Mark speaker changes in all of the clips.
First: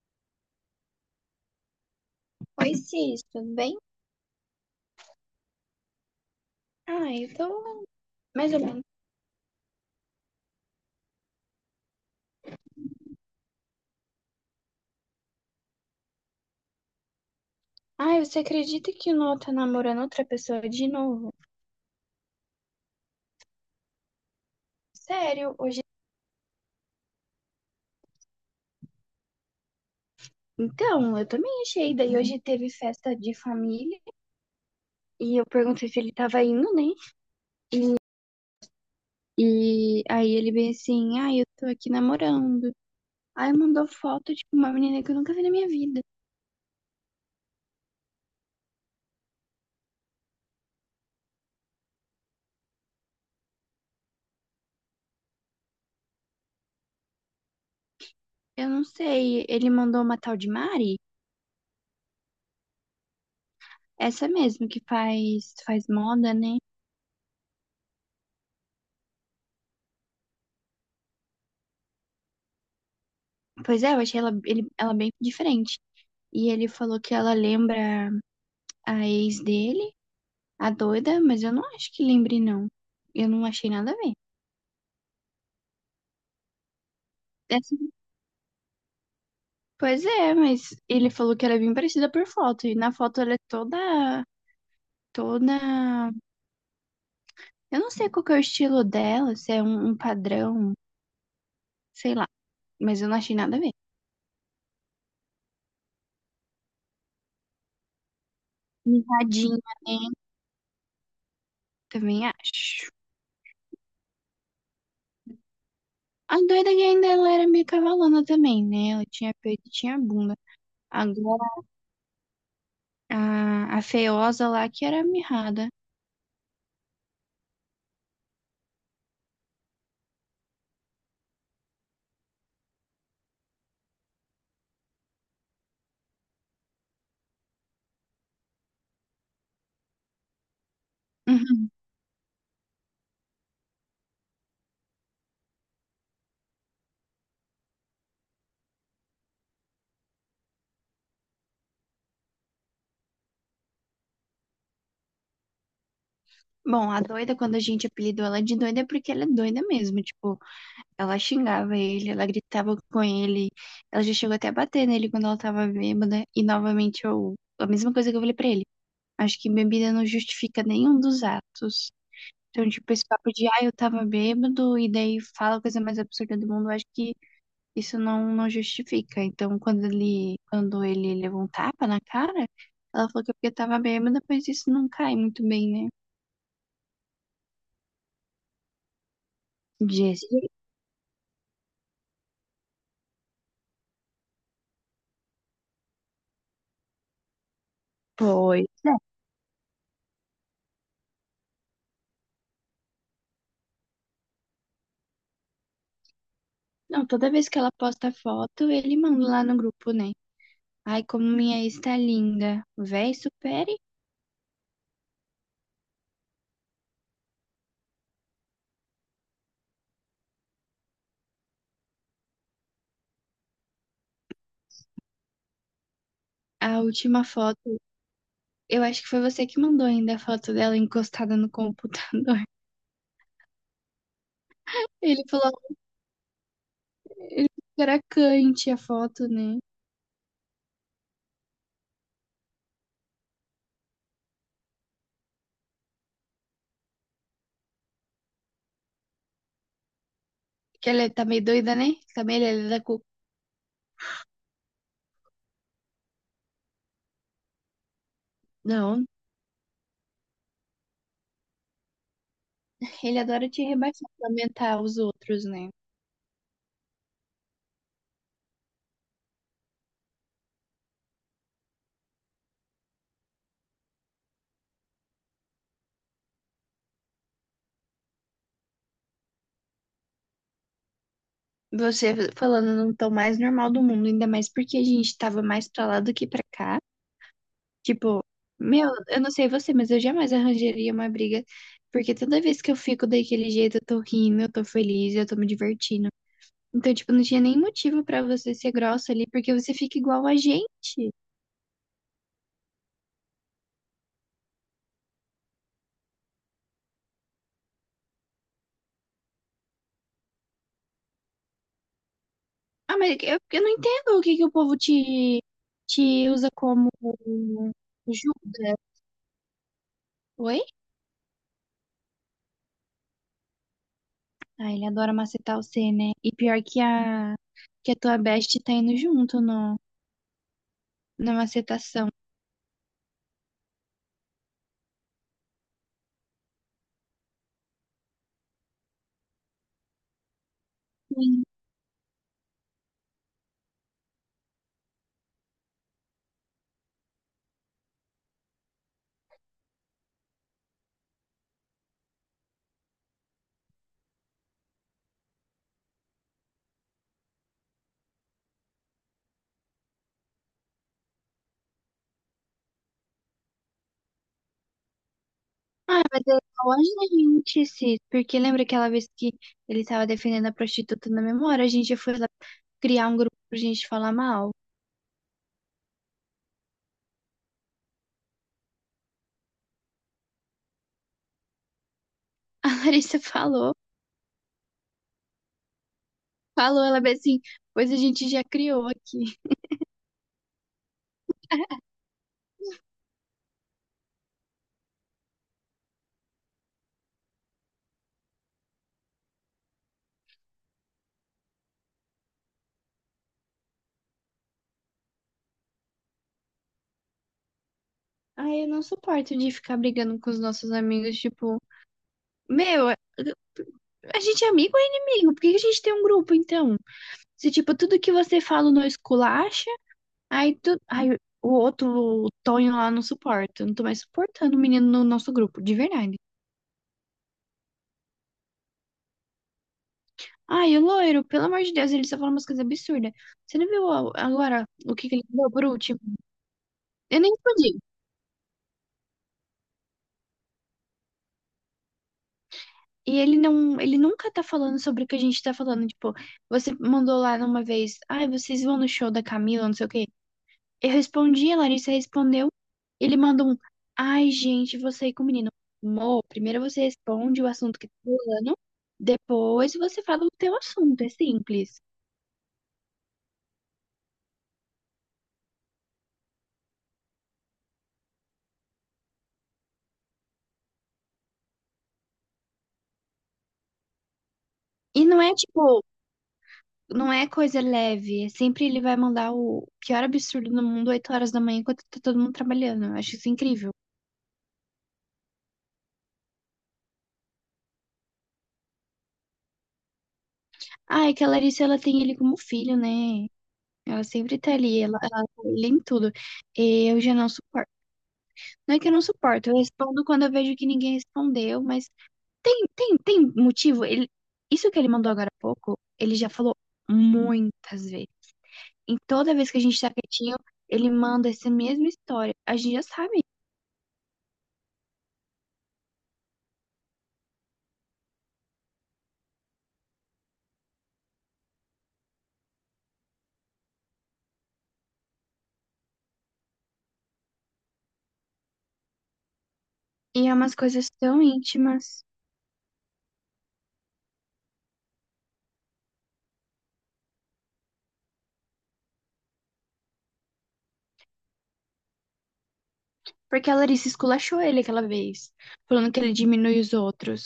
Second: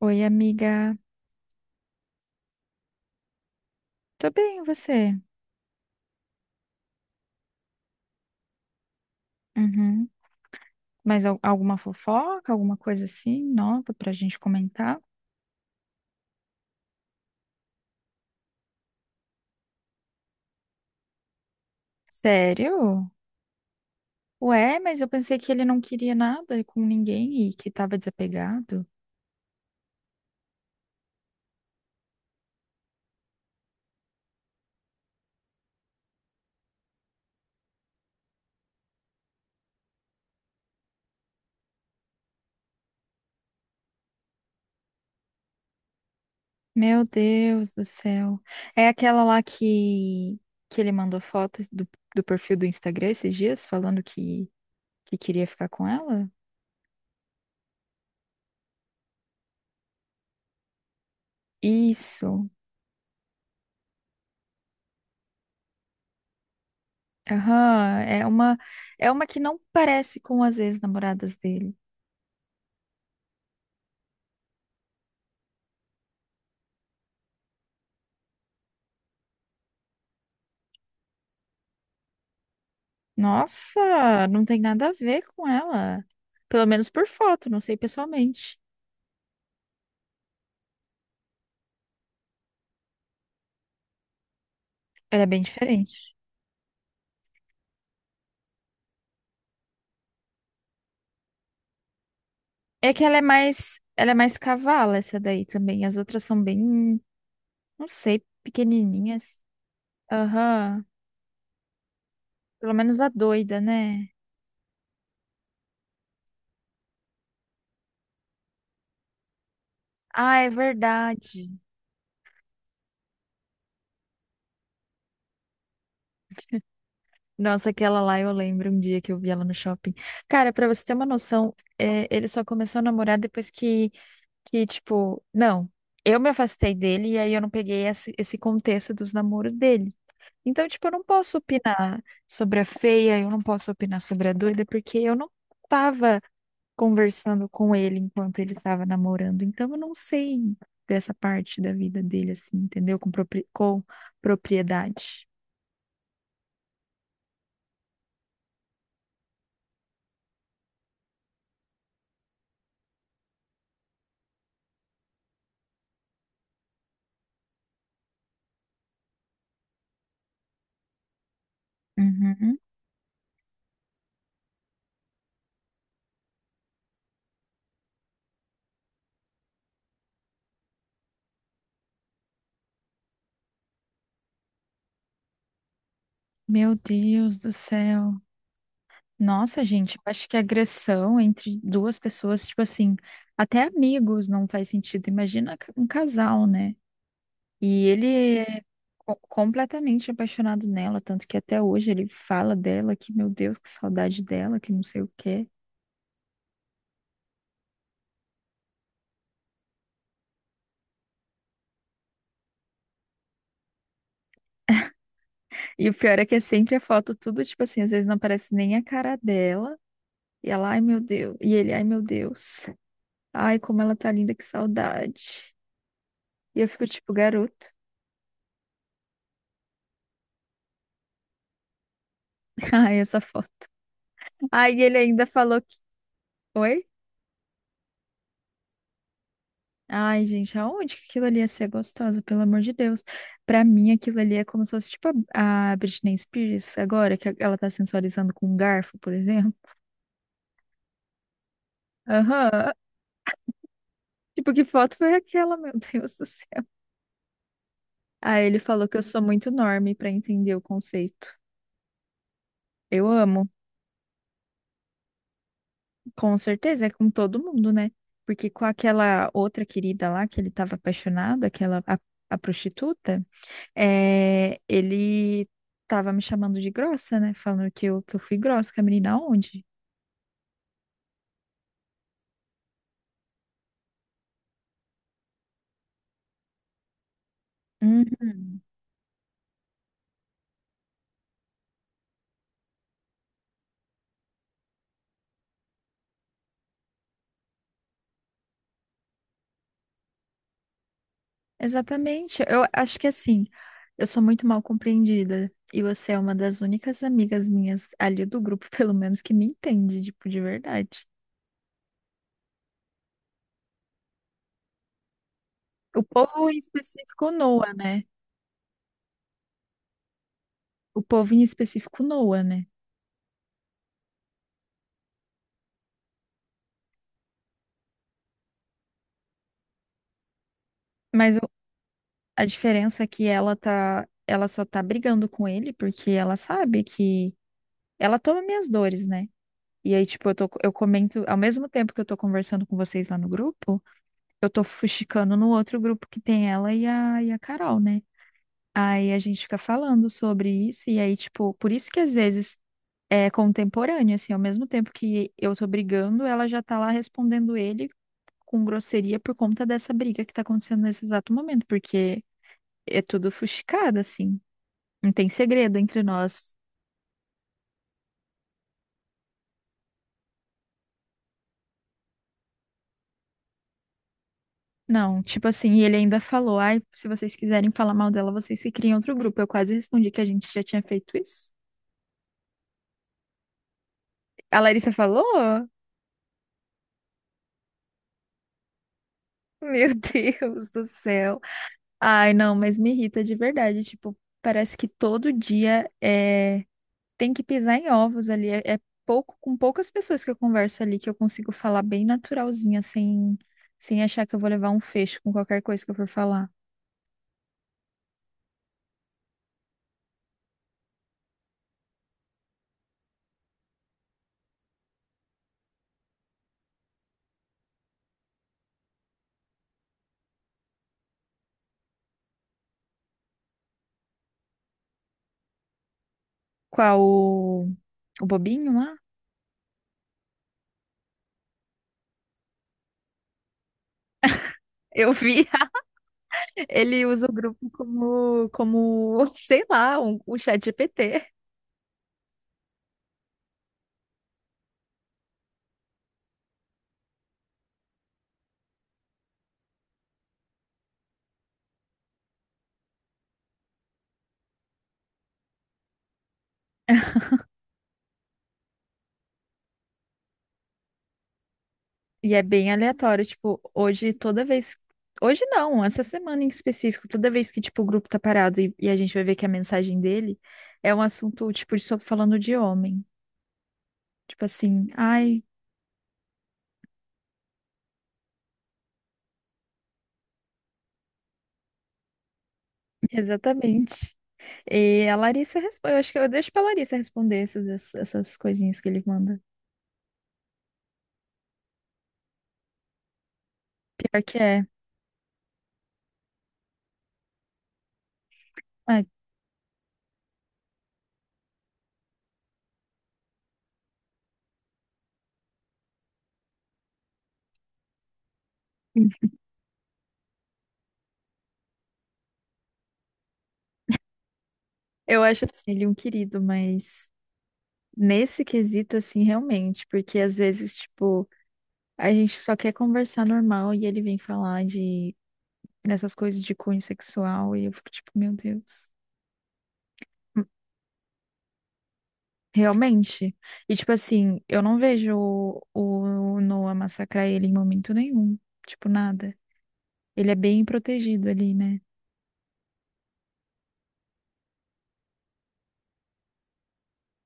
Speaker 1: Oi, amiga.
Speaker 2: Oi, Cis, tudo bem?
Speaker 1: Tô bem, e você?
Speaker 2: Ah, eu tô mais ou menos.
Speaker 1: Uhum. Mas alguma fofoca, alguma coisa assim nova pra gente comentar?
Speaker 2: Ai, você acredita que o Noah tá namorando outra pessoa de novo?
Speaker 1: Sério? Ué, mas eu pensei que
Speaker 2: Sério,
Speaker 1: ele não
Speaker 2: hoje.
Speaker 1: queria nada com ninguém e que tava desapegado.
Speaker 2: Então, eu também achei. Daí hoje teve festa de família e eu perguntei se ele tava indo, né? E aí ele bem assim, ai, eu tô aqui namorando. Aí mandou foto de uma menina que eu nunca vi na minha vida.
Speaker 1: Meu Deus do céu. É aquela lá que ele mandou fotos do perfil do Instagram esses dias, falando que queria ficar com ela?
Speaker 2: Eu não sei, ele mandou uma tal de Mari?
Speaker 1: Isso.
Speaker 2: Essa mesmo que faz moda, né?
Speaker 1: Aham, é é uma que não parece com as ex-namoradas dele.
Speaker 2: Pois é, eu achei ela, ela bem diferente. E ele falou que ela lembra a ex dele, a doida, mas eu não acho que lembre, não. Eu não achei
Speaker 1: Nossa,
Speaker 2: nada a ver.
Speaker 1: não tem nada a ver com ela. Pelo menos por foto,
Speaker 2: É
Speaker 1: não sei
Speaker 2: assim,
Speaker 1: pessoalmente.
Speaker 2: pois é, mas ele falou que ela é bem parecida por foto. E na foto ela é toda,
Speaker 1: Ela é bem
Speaker 2: toda.
Speaker 1: diferente.
Speaker 2: Eu não sei qual que é o estilo dela, se é um padrão, sei lá.
Speaker 1: É
Speaker 2: Mas
Speaker 1: que
Speaker 2: eu não
Speaker 1: ela é
Speaker 2: achei nada a ver.
Speaker 1: ela é mais cavala essa daí também. As outras são bem, não sei, pequenininhas.
Speaker 2: Mirradinha, né?
Speaker 1: Aham.
Speaker 2: Também
Speaker 1: Pelo
Speaker 2: acho.
Speaker 1: menos a doida, né?
Speaker 2: A doida que ainda ela era meio cavalona também, né? Ela tinha peito e tinha bunda.
Speaker 1: Ah, é
Speaker 2: Agora
Speaker 1: verdade.
Speaker 2: a feiosa lá que era mirrada.
Speaker 1: Nossa, aquela lá eu lembro um dia que eu vi ela no shopping. Cara, pra você ter uma noção, é, ele só começou a namorar depois que, tipo, não, eu me afastei dele e aí eu não peguei esse contexto dos namoros dele. Então, tipo, eu não posso opinar sobre a feia, eu não posso opinar sobre a doida, porque eu não estava conversando com ele enquanto ele estava namorando. Então, eu não sei dessa parte da vida dele, assim, entendeu? Com propriedade.
Speaker 2: Bom, a doida, quando a gente apelidou ela de doida, é porque ela é doida mesmo. Tipo, ela xingava ele, ela gritava com ele, ela já chegou até a bater nele quando ela tava bêbada. E novamente, eu, a mesma coisa que eu falei pra ele. Acho que bebida não justifica nenhum dos atos.
Speaker 1: Uhum.
Speaker 2: Então, tipo, esse papo de, ah, eu tava bêbado, e daí fala a coisa mais absurda do mundo, eu acho que isso não justifica. Então, quando ele levou um tapa na cara, ela falou que é porque tava bêbada, mas isso não cai muito bem, né?
Speaker 1: Meu Deus do céu. Nossa, gente, eu acho que
Speaker 2: Jesse,
Speaker 1: agressão entre duas pessoas, tipo assim, até amigos não faz sentido. Imagina um casal, né? E ele é
Speaker 2: pois.
Speaker 1: completamente apaixonado nela, tanto que até hoje ele fala dela que, meu Deus, que saudade dela, que não sei o quê.
Speaker 2: Não, toda vez que ela posta foto, ele manda lá no grupo, né? Ai, como minha ex tá linda. Véi, supere.
Speaker 1: E o pior é que é sempre a foto, tudo, tipo assim, às vezes não aparece nem a cara dela. E ela, ai meu Deus. E ele, ai meu Deus. Ai, como ela tá linda, que saudade. E eu
Speaker 2: A
Speaker 1: fico tipo,
Speaker 2: última
Speaker 1: garoto.
Speaker 2: foto, eu acho que foi você que mandou ainda a foto dela encostada no computador.
Speaker 1: Ai, essa foto. Ai, ele
Speaker 2: Ele
Speaker 1: ainda
Speaker 2: falou,
Speaker 1: falou que. Oi?
Speaker 2: ele falou que era cante a foto, né?
Speaker 1: Ai, gente, aonde que aquilo ali ia ser gostosa, pelo amor de Deus. Pra mim, aquilo ali é como se fosse tipo a Britney Spears agora, que ela tá sensualizando com um garfo, por exemplo.
Speaker 2: Que ela tá meio doida, né? Também ele é
Speaker 1: Aham.
Speaker 2: da cu...
Speaker 1: Tipo, que foto foi aquela, meu Deus do céu? Aí ele falou que eu
Speaker 2: Não,
Speaker 1: sou muito enorme pra entender o conceito. Eu
Speaker 2: ele
Speaker 1: amo,
Speaker 2: adora te rebaixar, lamentar os outros, né?
Speaker 1: com certeza, é com todo mundo, né? Porque com aquela outra querida lá que ele tava apaixonado, aquela a prostituta. É, ele tava me chamando de grossa, né? Falando que que eu fui grossa, que a menina aonde?
Speaker 2: Você falando no tom mais normal do mundo, ainda mais porque a gente tava mais pra lá do que pra cá. Tipo,
Speaker 1: Uhum.
Speaker 2: meu, eu não sei você, mas eu jamais arranjaria uma briga, porque toda vez que eu fico daquele jeito, eu tô rindo, eu tô feliz, eu tô me divertindo. Então, tipo, não tinha nem motivo pra você ser grossa ali, porque você fica igual a gente.
Speaker 1: Exatamente. Eu acho que assim, eu sou muito mal compreendida. E você é uma das únicas amigas minhas ali do grupo, pelo menos, que me entende, tipo, de verdade.
Speaker 2: Ah, mas eu não entendo o que que o povo te,
Speaker 1: O
Speaker 2: te usa
Speaker 1: povo em
Speaker 2: como
Speaker 1: específico Noa, né?
Speaker 2: Judas. Oi?
Speaker 1: O povo em específico Noa, né?
Speaker 2: Ah, ele adora macetar você, né? E pior que que a tua best tá indo junto no, na
Speaker 1: Mas o-
Speaker 2: macetação.
Speaker 1: a diferença é que ela tá, ela só tá brigando com ele porque ela sabe que ela toma minhas dores, né? E aí, tipo, eu comento, ao mesmo tempo que eu tô conversando com vocês lá no grupo, eu tô fuxicando no outro grupo que tem ela e a Carol, né? Aí a gente fica falando sobre isso, e aí, tipo, por isso que às vezes é contemporâneo, assim, ao mesmo tempo que eu tô brigando, ela já tá lá respondendo ele com grosseria por conta dessa briga que tá acontecendo nesse exato momento, porque é tudo fuxicado, assim. Não tem segredo entre
Speaker 2: Ah, mas é
Speaker 1: nós.
Speaker 2: igual a gente, Cis, porque lembra aquela vez que ele tava defendendo a prostituta na memória? A gente foi lá criar um grupo pra gente falar mal.
Speaker 1: Não, tipo assim, e ele ainda falou, ai, se vocês quiserem falar mal dela, vocês se criem outro grupo. Eu quase respondi que a gente já tinha feito isso.
Speaker 2: A Larissa falou,
Speaker 1: A Larissa falou?
Speaker 2: falou, ela bem assim, pois a gente já criou aqui.
Speaker 1: Meu Deus do céu. Ai, não, mas me irrita de verdade. Tipo, parece que todo dia é... tem que pisar em ovos ali. É pouco, com poucas pessoas que eu converso ali que eu consigo falar bem naturalzinha, sem, sem achar que eu vou levar um fecho com qualquer coisa que eu for falar.
Speaker 2: Ai, eu não suporto de ficar brigando com os nossos amigos, tipo, meu, a gente é amigo ou é inimigo? Por que que a gente tem um grupo, então? Se, tipo, tudo que você fala não esculacha, aí, aí o outro, o Tonho lá, não suporta. Eu não tô mais suportando o menino no nosso grupo, de verdade.
Speaker 1: Qual o, o bobinho lá?
Speaker 2: Ai, o loiro, pelo amor de Deus, ele só fala umas coisas absurdas. Você não viu agora o que
Speaker 1: Eu
Speaker 2: que ele
Speaker 1: vi.
Speaker 2: falou por último?
Speaker 1: Ele
Speaker 2: Eu
Speaker 1: usa
Speaker 2: nem
Speaker 1: o grupo
Speaker 2: respondi.
Speaker 1: como sei lá, um chat GPT.
Speaker 2: E ele ele nunca tá falando sobre o que a gente tá falando. Tipo, você mandou lá numa vez, ai, vocês vão no show da Camila, não sei o quê. Eu respondi, a Larissa respondeu. Ele mandou um, ai, gente, vou sair com o menino. Amor, primeiro você responde o assunto que tá falando, depois você fala o teu assunto, é simples.
Speaker 1: E é bem aleatório, tipo, hoje toda vez. Hoje não, essa semana em específico, toda vez que, tipo, o grupo tá parado e a gente vai ver que a mensagem dele é um assunto, tipo, de só falando de homem. Tipo assim,
Speaker 2: E
Speaker 1: ai,
Speaker 2: não é coisa leve. É Sempre ele vai mandar o pior absurdo do mundo 8 horas da manhã enquanto tá todo mundo trabalhando. Eu acho isso incrível.
Speaker 1: exatamente. E a Larissa responde, eu acho que eu deixo pra Larissa responder essas coisinhas que ele manda.
Speaker 2: Ah, é que a Larissa, ela tem ele como filho, né? Ela
Speaker 1: Pior
Speaker 2: sempre
Speaker 1: que
Speaker 2: tá
Speaker 1: é.
Speaker 2: ali, ela tá ali em tudo. E eu já não suporto. Não é que eu
Speaker 1: Ai,
Speaker 2: não suporto, eu respondo quando eu vejo que ninguém respondeu, mas tem motivo. Ele, isso que ele mandou agora há pouco, ele já falou muitas vezes. Em toda vez que a gente tá quietinho, ele manda essa mesma história. A gente já sabe.
Speaker 1: eu acho assim, ele é um querido, mas. Nesse quesito, assim, realmente, porque às vezes, tipo, a gente só quer conversar normal e ele vem falar de dessas coisas de cunho sexual e eu fico tipo, meu Deus.
Speaker 2: E é
Speaker 1: Hum,
Speaker 2: umas coisas tão íntimas.
Speaker 1: realmente. E tipo assim, eu não vejo o Noah massacrar ele em momento nenhum, tipo, nada. Ele é bem protegido ali, né?
Speaker 2: Porque a Larissa esculachou ele aquela vez, falando que ele diminui os outros.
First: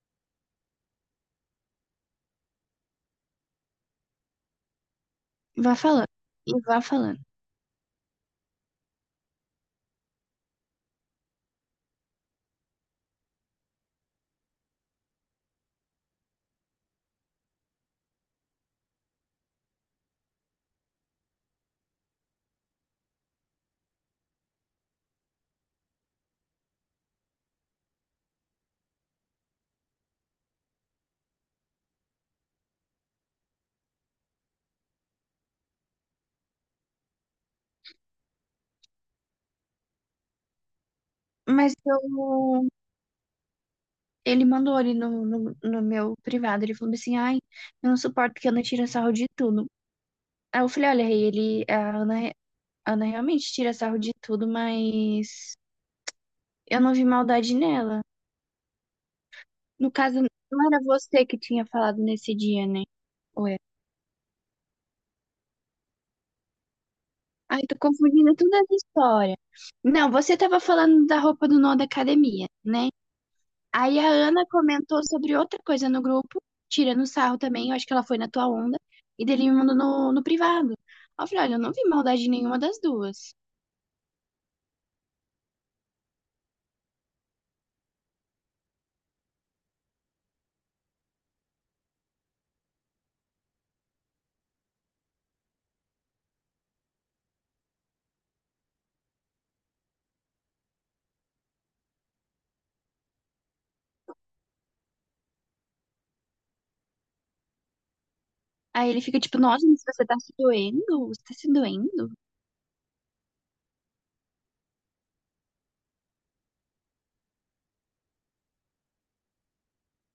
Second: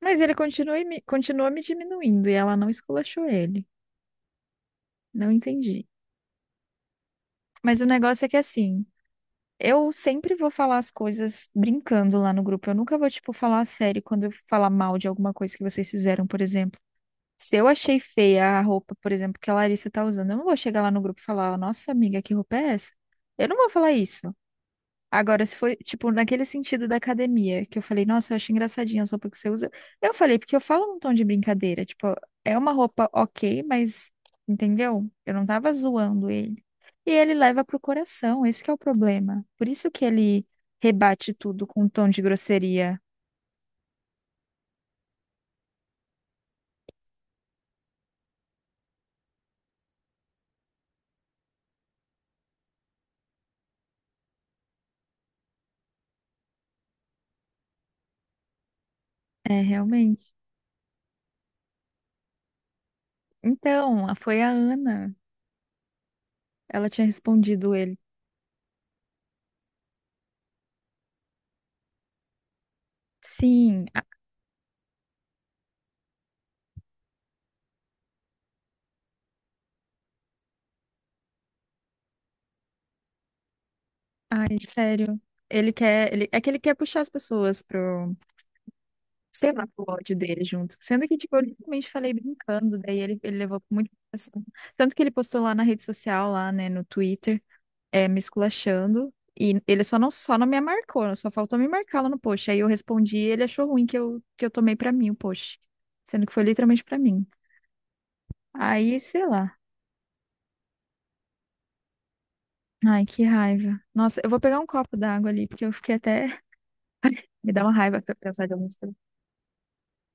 Speaker 1: Mas ele continua, continua me diminuindo e ela não esculachou ele. Não
Speaker 2: Vá
Speaker 1: entendi.
Speaker 2: falando, e vá falando.
Speaker 1: Mas o negócio é que assim. Eu sempre vou falar as coisas brincando lá no grupo. Eu nunca vou, tipo, falar a sério quando eu falar mal de alguma coisa que vocês fizeram, por exemplo. Se eu achei feia a roupa, por exemplo, que a Larissa tá usando, eu não vou chegar lá no grupo e falar, nossa, amiga, que roupa é essa? Eu não vou falar isso. Agora, se foi, tipo, naquele sentido da academia, que eu falei, nossa, eu acho engraçadinha a roupa que você usa. Eu falei, porque eu falo num tom de brincadeira, tipo, é uma roupa ok, mas, entendeu? Eu não tava zoando ele. E ele leva pro coração, esse que é o problema. Por isso que ele rebate tudo
Speaker 2: Mas
Speaker 1: com um tom de
Speaker 2: eu...
Speaker 1: grosseria.
Speaker 2: ele mandou ali no meu privado, ele falou assim, ai, eu não suporto que a Ana tira sarro de tudo. Aí eu falei, olha, Rei, a Ana realmente tira sarro de tudo, mas eu não vi maldade nela.
Speaker 1: É,
Speaker 2: No caso,
Speaker 1: realmente.
Speaker 2: não era você que tinha falado nesse dia, né? Ou é?
Speaker 1: Então, foi a Ana. Ela tinha
Speaker 2: Ai,
Speaker 1: respondido
Speaker 2: tô
Speaker 1: ele.
Speaker 2: confundindo toda essa história. Não, você tava falando da roupa do nó da academia, né?
Speaker 1: Sim,
Speaker 2: Aí
Speaker 1: a-
Speaker 2: a Ana comentou sobre outra coisa no grupo, tirando sarro também, eu acho que ela foi na tua onda, e dele me mandou no privado. Aí eu falei, olha, eu não vi maldade nenhuma das duas.
Speaker 1: ai, sério. Ele quer, ele, é que ele quer puxar as pessoas pro sei lá, o ódio dele junto. Sendo que, tipo, eu literalmente falei brincando, daí ele levou muito assim. Tanto que ele postou lá na rede social, lá, né, no Twitter, é, me esculachando. E ele só não me marcou, né? Só faltou me marcar lá no post. Aí eu respondi e ele achou ruim que eu tomei pra mim o post. Sendo que foi literalmente pra mim.
Speaker 2: Aí
Speaker 1: Aí,
Speaker 2: ele fica
Speaker 1: sei
Speaker 2: tipo,
Speaker 1: lá.
Speaker 2: nossa, mas você tá se doendo? Você tá se doendo?
Speaker 1: Ai, que raiva. Nossa, eu vou pegar um copo d'água ali, porque eu fiquei até. Me dá uma raiva pra pensar de algumas coisas.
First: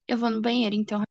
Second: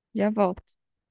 Speaker 2: Eu
Speaker 1: Já
Speaker 2: vou no
Speaker 1: volto.
Speaker 2: banheiro, então,